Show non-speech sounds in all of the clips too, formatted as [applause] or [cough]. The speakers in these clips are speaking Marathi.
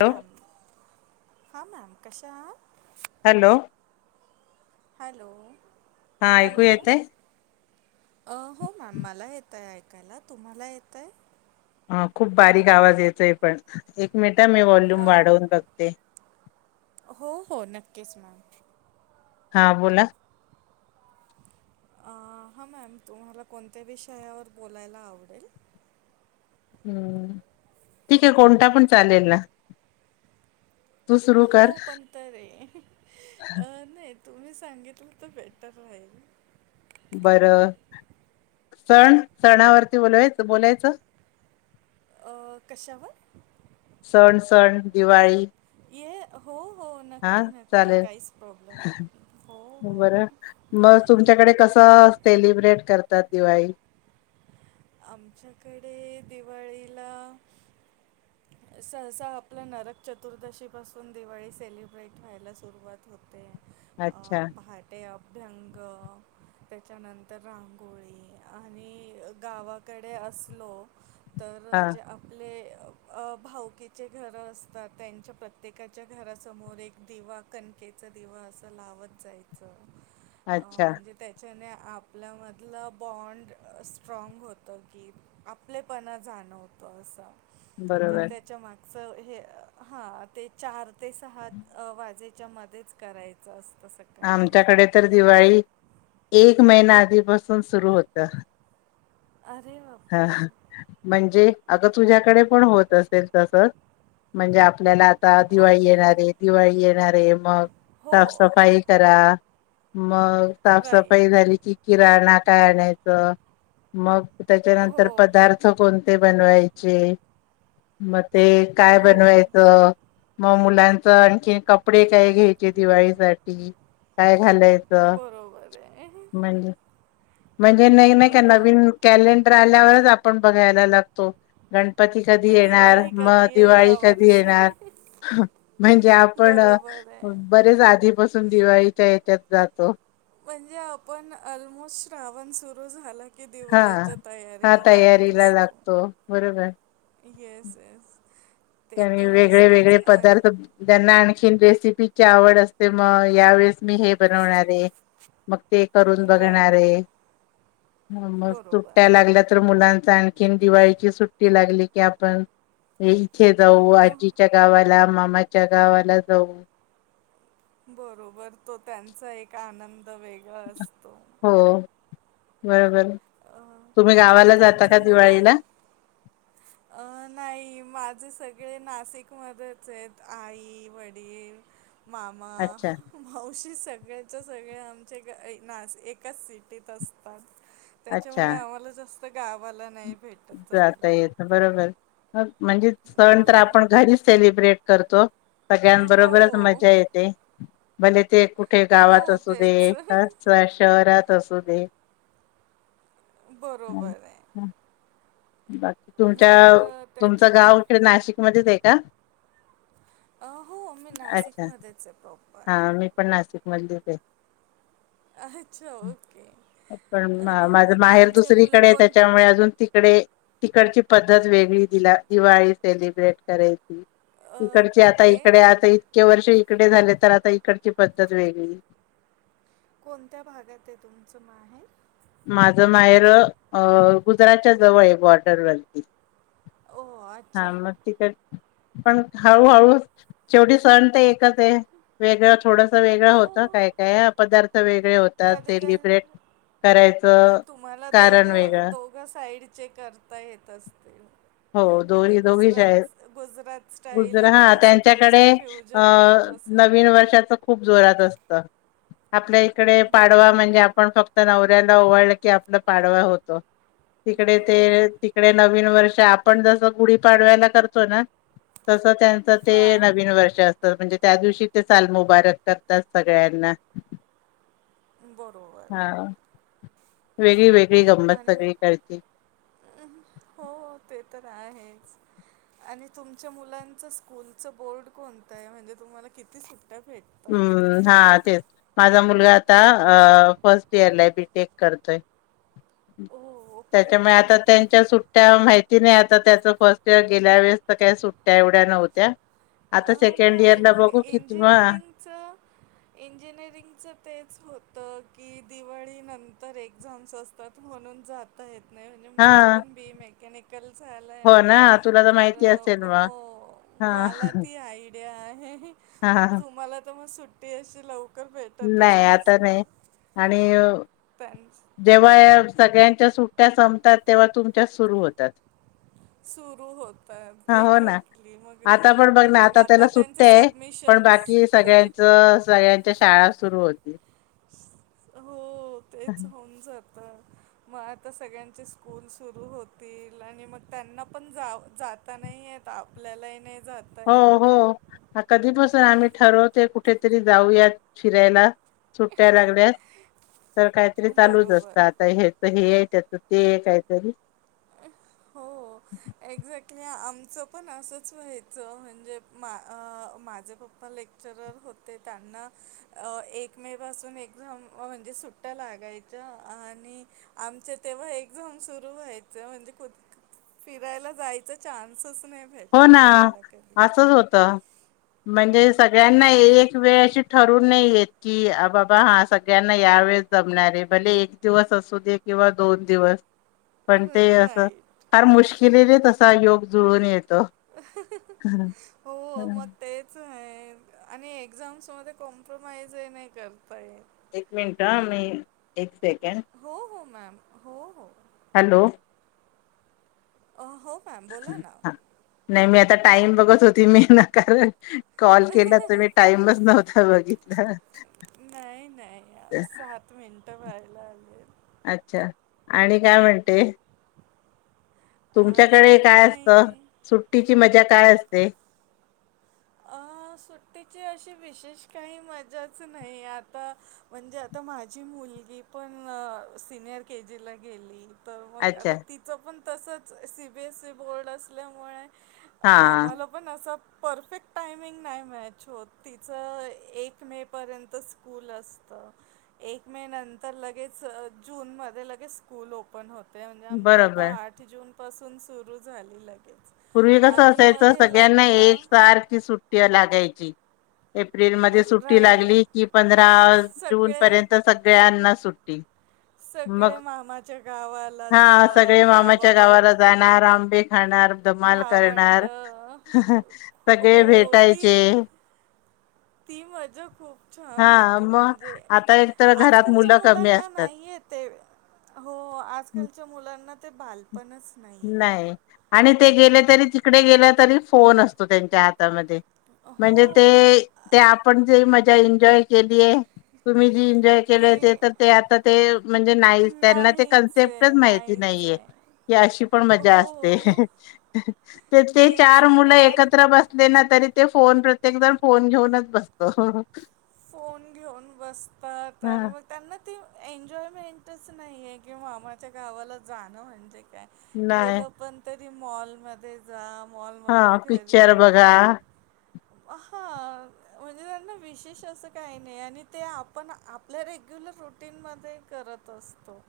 हॅलो हा मॅम कशा ह हॅलो हॅलो हा ऐकू हॅलो येतय अ हो मॅम मला येतय ऐकायला तुम्हाला येतय अ खूप बारीक आवाज येतोय पण एक मिनट मी वॉल्यूम वाढवून बघते हो हो नक्कीच मॅम हा बोला हा मॅम तुम्हाला कोणत्या विषयावर बोलायला आवडेल हम्म ठीक आहे कोणता पण चालेल ना तू सुरू कर हो पण तर आहे अ नाही तुम्ही सांगितलं तर बेटर राहील. बरं सण सणावरती बोलावायचं बोलायचं! अ कशावर - सण सण दिवाळी - ये हो हो हा नक्की नक्की चालेल काहीच प्रॉब्लेम नाही हो हो बरं मग तुमच्याकडे कसं सेलिब्रेट करतात. दिवाळी आमच्याकडे दिवाळीला सहसा आपला नरक चतुर्दशी पासून दिवाळी सेलिब्रेट व्हायला सुरुवात होते. [unintelligible] अभ्यंक त्याच्यानंतर रांगोळी आणि अ - गावाकडे असलो. हा तर जे आपले! अ भाऊकीचे घरं असतात त्यांच्या प्रत्येकाच्या घरासमोर एक दिवा कणकेचा दिवा असं लावत जायचं. अ अच्छा म्हणजे त्याच्याने आ आपल्यामधलं बॉन्ड असन स्ट्राँग होतं की आपलेपणा जाणवतो असं. तर बरोबर त्याच्या मा अस हे हा ते चार ते सहात अ वाजे च्या मध्येच करायचं अस आमच्याकडे तर दिवाळीत एक महिना आधीपासून सुरू होत. अरे! ह बापरे ह म्हणजे अग तुझ्याकडे पण होत असेल तसच म्हणजे आपल्याला आता दिवाळी ओके येणारे, दिवाळी येणारे मग हो साफसफाई करा. मग साफ-सफाई राईट झाली की किराणा आटा आणायचं मग हो त्याच्यानंतर पदार्थ कोण ते बनवायचे [inaudible] मग ते ते काय हो बनवायचं? मग मुलांच आणखीन कपडे काय घ्यायची दिवाळीसाठी? काय घालायचं बरोबर आहे म्हणजे म्हणजे नाही, नाही हो करणार. [unintelligible] मी आल्यावरच आपण बघाय लागतो. [unintelligible] गणपती कधी की येणार? दिवाळी मग कधी आहे दिवाळी ह्या कधी वर्षी येणार? म्हणजे आपण बरोबर आहे बरेच आधीपसून अजून दिवाळीच्या हेच्यात जातो. म्हणजे आपण अलमोस्ट श्रावण सुरू झाला कि हा दिवाळीच्या हा तयारीला लागत तयारीला असतो. लागतो बरोबर येस! येस! ते त्या तर असतंच वेगळे-वेगळे आणि पदार्थ ज्यांना आणखीन रेसिपी यीपी ची आवड असते, मग यावेेळेस मी हे बनवणारे मग ते करून बघणार राईट आहे. ह मग बरोबर सुट्या लागल्या तर मुलां आणखीन दिवाळीची सुट्टी लागली की आपण हम्म. इथे जाऊ अ आजीच्या गावात. चला मामाच्या गावाला जाऊ. बरोबर, तो त्यांचा एक आनं हो. बरोबर. अ तुम्ही गावाला जाता तुमचे का मुलं दिवाळीला अ नाही माझे सगळे ना शिक मधेच आहेत आई वडील मामा अच्छा मावशी सग ळेच्या सगळे आमचे, एका नाशिक एकाच सिटीत असतात. अच्छा त्याच्यामुळे आम्हाला जास् त गावाला नाही भेटत जाता जायला. येतं बरोबर. म्हणजे सण तर बर आपण घरीच सेलिब्रेट करतो. हो सगळ्यांबरोबरच मजा येते. भले ते कुठे हो गावात असूदे, तेच [unintelligible] शहरात तसू दे. बरोबर आहे. बाकी तुमच्या मग अ, तुमचं त्याच्यामुळे गाव इकडे नाशिकमध्ये आहे आ. अ, हो, मी अच्छा, नाशिकमध्येच आहे प्रॉपर. हा मी पण नाशिक मल्ली ते अच्छा, ओके. पण आणि माझं मग माहेर तुमचे मुलं दुसरीकडे आहे, कोण त्याच्यामुळे अजून तिकडे तिकडची पद्धत वेगळी दिला दिवाळी सेलिब्रेट करायची. अ, इकडचे आता कुठे? इकडे आता इतके वर्ष इ इकडे झाले तर आता इकडची पद्धत वेगळी. कोणत्या भागात आहे तुमचं माहेर. माझं माहेर अ गुजरातच्या जवळ आहे बॉर्डरवरती. ओह! हा अच्छा. मग तिकड पण हळूहळू शेवटी सण त एक त ते वेगळं थोडसं वेगळं हो, होतं, काय काय पदार्थ वेगळे होत त्यात कधी काय सेलिब्रेट मग करायचं तुम्हाला कारण दोघं वेगळं दोघं साईडचे करता येत असतील. हो म्हणजे दोरी दोघी श आहेत गुजरात गुजरात स्टाईल [unintelligible] आणि हां असं तुमचं त्यांच्याकडे फ्युजन होत असेल. नवीन वर्षाचा खूप जोरात असतं आपल्याइ कडे पाडवा बरोबर म्हणजे आहे. आपण फक्त [unintelligible] [unintelligible] की आपला पाडवा होतो. तिकडे हो. ते तिकडे नवीन वर्ष आपण जसं गुढी पाडव्याला करतो ना तसं त्यांचं ते हां, नवीन वर्ष अस त म्हणजे त्या दिवशी ते साल मुबारक करतात सगळ्यांना बरोबर. हा वेगळी वेगळी गंमत आणि सगळीकडची हो ते तर आहे. आणि तुमच्या मुलांचं स्कूलच बोर्ड कोणत आहे म्हणजे तुम्हाला किती सु हम्म हां तेच. माझा मुलगा आता अ फर्स्ट इयरला आहे बीटेक करतोय. ओ ओके त्याच्यामुळे ओके आता त्यांच्या सुट्ट्या माहि ती नाही आता त्याचं फर्स्ट इयर गेल्यावेळेस तर काय सुट्ट्या एवढ्या नव्हत्या. आता सेकंड इयरला बघू की किंवा च इंजिनिअरिंगचं तेच होतं की दिवाळीनंतर एक्झाम असतात म्हणून जाता ये त नाही म्हणजे माझं हा पण बी ए मेकॅनि कल झालंय हो ना तुला तर माहिती असेल हो मग हा मला [unintelligible] आहे. हा तुम्हाला तर मग सु [unintelligible] लव नाही आता नाही आणि [unintelligible] [unintelligible] सगळ्यांच्या सुट्ट्या संपतात तेव्हा तुमच्या सुरू होतात सुरू होतात हा हो ना एक्झॅक्टली मग आता पण बघ ना मग आता त्याला त्यांचे सुट्ट्या आहे पण सबमिशन्स बाकी सगळ्यांच सगळ्यांच्या शाळा सुरू होते. हो तेच होऊन जात मग आता सगळ्यांचे स्कूल सुरू होतील, आणि मग त्यांना पण जा जाता नाही येत. आपल्यालाही नाही जाता हो, येत हो, हा कधी पासून आम्ही ठरवते कुठेतरी जाऊयात फिरायला. सुट्ट्या लागल्यात. तर काहीतरी चालूच बरोबर असत. आता हेच हे त्याचं ते हे काहीतरी हो एक्झॅक्ट नाय आमचं पण असंच व्हायचं म्हणजे मा माझे पप्पा लेक्चरर होते त्यांना एक मे पासून एक्झामं म्हणजे सुट्ट्या लागायच्या आणि आमच्या तेव्हा एक्झामं सुरू व्हायचं म्हणजे कु- फिरायला जायच चान्सच नाही हो भेटला ना आम्हाला कधी. असंच होत. म्हणजे सगळ्यांना एक वेळ अशी ठर वून नाही येत की बाबा हा सगळ्यांना या वेळेस जमणारे भले एक दिवस असू दे किंवा दोन दिवस पण ते असं राईट. फार मुश्क केलेले तसा योग जुळून येत हो मग तेच आहे आणि एक्झाम्स मध्ये कॉम्प्रोमाइज ही नाही करता येत. एक मिनट हं मी एक सेकंड हो हो मॅम हो हो अ, हो मॅम बोला ना. हा नाही मी आ आता टाइम बघत होती मी कारण कॉल केला तर मी टाइमच नव्हता बघित ला. नाही नाही सात मिनटंवर [unintelligible] अच्छा आणि काय म्हणते तुमच्याकडे अजून काय काही असतं नाही सुट्टी ती मजा काय असते सुट्टीची अशी विशेष काही मजाच नाही आता म्हणजे आता माझी मुलगी पण सिनियर के जीला गेली त मग अच्छा आता तिचं पण तसंच C B S E board असल्यामुळे हा आम्हाला पण असं. परफेक्ट टायमिंग नाही मॅच होत तिचं एक मे पर्यंत स्कूल असत, एक मे नंतर लगेच जून मध्ये लगेच स्कूल ओपन होत. ते म्हणजे आमच्या आता बरोबर आठ जून पासून सुरू झाली ल पूर्वी कसं असायचं, सगळ्यांना लग्न एक सारखी सुट्टी या लाग गायची. एप्रिलमध्ये सुट्टी राहे लागली की पंधरा जून सगळे पर्यंत सगळ्यांना सुट्टी. मग सगळे मामाच्या गावाला जा हा सगळे मामाच्या गावावर. गावाला जाणार आंबे खाणार. धमाल भावंड करणार सगळे हो ती भेटायचे. ती मजा खूप. छान हा होती, मग म्हणजे आता एक तर घरात आजकालच्या मुलं कमी मुलांना असतात. नाहीय ते, हो आजकालच्या मुलांना ते बालपणच नाही आहे आणि ते गेले. तरी तिकडे गेले तरी फोन असतो त्यांच्या हात. म्हणजे हो ते आपण ते ते एनजॉय. केलीय तुम्ही जी इन्जॉय केले, ते ती तर ते आता ते म्हणजे नाही त्यांना ते नाहीच कन्सेप्टच आहे माहिती नाहीच नाहीये. आहे की अशी पण मजा असते, हो तर ते तेच चार मुलं आणि एकत्र बसले ना तरी ते फोन प्रत्येक जण फोन घेऊनच बसतो. फोन घेऊन बसतात हा आणि मग त्यांना. ती एन्जॉयमेंटच नाही आहे, कि मामाच्या गावाला जाणं म्हणजे. काय नाही गेल पण तर मॉलमध्ये जा. हा मॉलमधून घरी पिक्चर या बघा म्हणजे. हा म्हणजे त्यांना विशेष असं काही नाही, आणि ते आपण आपल्या रेग्युलर रुटीन मद्ये करत असतो.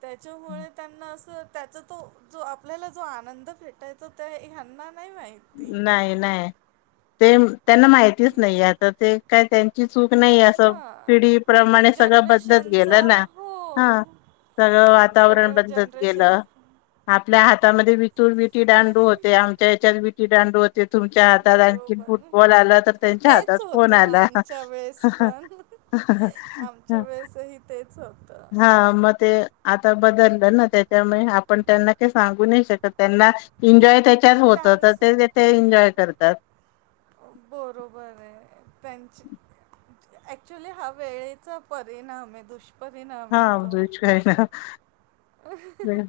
त्याच्यामुळे त्यांना असं. त्याचा तो जो आपल्याला जो आनंद भेटायचाो त्या ह्यांना नाही माहित. नाही नाही. [inaudible] त्यांना माहितीच नाहीे आता ते. कायचल [unintelligible] चूक नाही अस हां पिढीप्रमाणे सगळं बदलत जनरेशनचा गेलं ना ह हो सगळं वातावरण सगळं बदलत जनरेशन गेलं आपल्या हात त्या मध्ये विठी दांडू होते आमच्या हेच्यात विठी दांडू ते तुमच्या हातात आणखीन बरोबर फुटबॉल आला तर त्यांच्या हातात तेच फोन होतं आला हा आमच्या वेळेस हा पण हा आमच्या हा वेळेसही तेच होतं हा म ते आता बदललं ना त्याच्यामुळे आपण त्यांना का सांगू नाही शकत त्यांना इन्जॉय त्या होत तर त्यांचं ते एन्जॉय करत ता त बरोबर आहे त्यांची ऍक्च्युली हा वेळेचा परिणाम आहे दुष् हा ब्रिज काय ना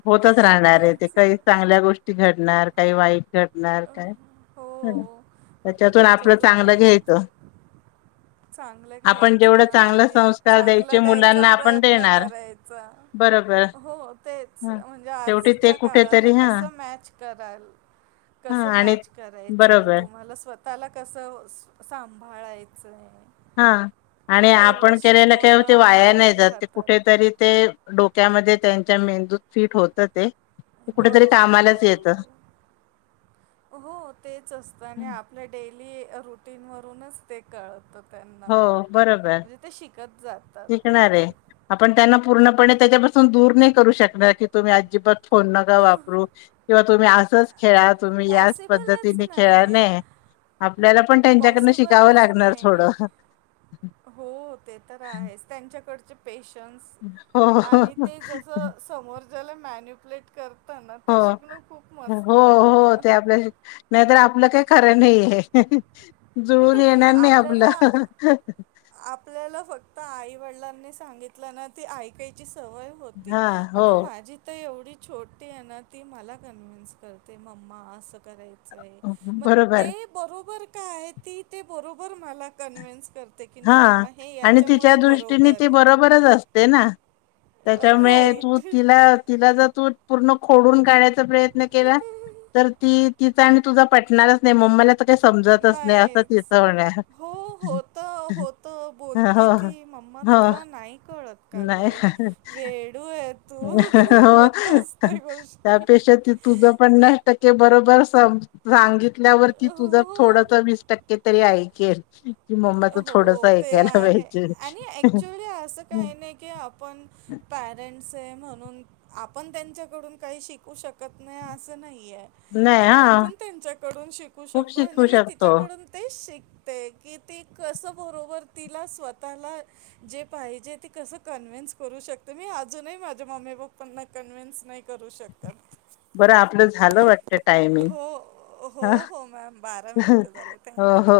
होतच राहणार आहे ते काही चांगल्या गोष्टी घडणार काही वाईट काय हो फक्त त्याच्यातून आपलं चांगलं त्यांना घ्यायचं चांगलं आपण घ्यायचं जेवढं चांगलं आणि संस्कार चांगला द्यायचे द्यायचा मुलांना आपण प्रयत्न देणार करायचा बरोबर हो तेच ह म्हणजे शेवटी ते आजच्या काळाला कुठेतरी हा कसं मॅच कराल हा कसं आणि मॅच करायचंय बरोबर तुम्हाला स्व त्याला कसं सांभाळायचंय हा आणि तेवढं आपण केलेलं शिकवणं का आहे वाया नाही आपल्या जात हातात कुठेतरी ते डोक त्यामध्ये त्यांच्या मेंदूत फीट होत ते कुठेतरी बरोबर कामालाच येतं बरोबर हो तेच असतं आणि आपल्या डेली मी म्हणूनच ते कळतं त्यांना हो बरोबर म्हणजे ते शिकत जातात शिकणार आहे आपण त्यांना पूर्ण त्याच्यापासून दूर नाही करू शकणार की तुम्ही अजिबात फोन नका वापरू किंवा तुम्ही असंच खेळा तुम्ही याच पॉसिबलच पद्धतीने खेळा नाही नय आहे आपल्याला पण त्यांच्याकडन शिकाव पॉसिबलच लागणार थोड नाही का आहे त्यांच्या कडचे पेस हो तेला मॅन्युप्लेट कर हो हो हो ते वाटतं आपल्या नाहीतर आपलं काय खरं नाही हे जुळून येणार आपल्याला आपल्याला फक्त आईवडलां- सांगितल ना त ऐकायची- सवय होती हा हो आता माझी तर एवढी. छोटी आहे ना ती मला कन्व्हेन्स करते मम्मा असं करायचं आहे मग बरोबर ते बरोबर का आहे ती ते बरोबर मला कन्व्हेन्स. हा आणि तिच्या दृष्टीने बरोबर ती आहे. बरोबरच असते ना? त्याच्यामुळे तू राईट. तिला तिला जर तू पूर्ण खोडून काढयात. प्रयत्न केला. तर आणि तुझा पटणारच नाही मम्मला. काही समजतच नाही अस तिच नाहीच. म्हण. होत बोलते ती मम्मा हो तुला नाही कळत का नाही ग वेडू य तु गोष्टी त्यापेक्षा ती तुझ पन्नास टक्के बरोबर- सांगितल्यावर की तुझ थोड हो वीस टक्के तरी ऐकेल. कि मम्माच हो थोडस ते ऐकायला आहे पाहिजे. आणि ऍक्च्युली असं काही नाही की आपण पॅरेंट्स. म्हणून आपण त्यांच्याकडून काही शिकू शकत नाही असं नाही. नाही आपण हा पण त्यांच्याकडून शिकू खूप शकतो शिकू आणि मी शकतो तिच्याकडून ते शिकले. पैकी ते कसं बरोबर तिला स्वतःला जे पाहिजे ते कसं कन्व्हेन्स करू शकते. मी अजूनही माझ्या मम्मी पप्पांना कन्व्हेन्स नाही करू शकत. बरं आपलं झालं वाटत टायमिंग हो हो हा हो मॅम बारा मिनटं झाले हो -हो थँक्यू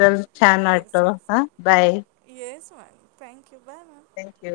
चल छान वाटतो हा बाय. ह thank you bye ma'am thank you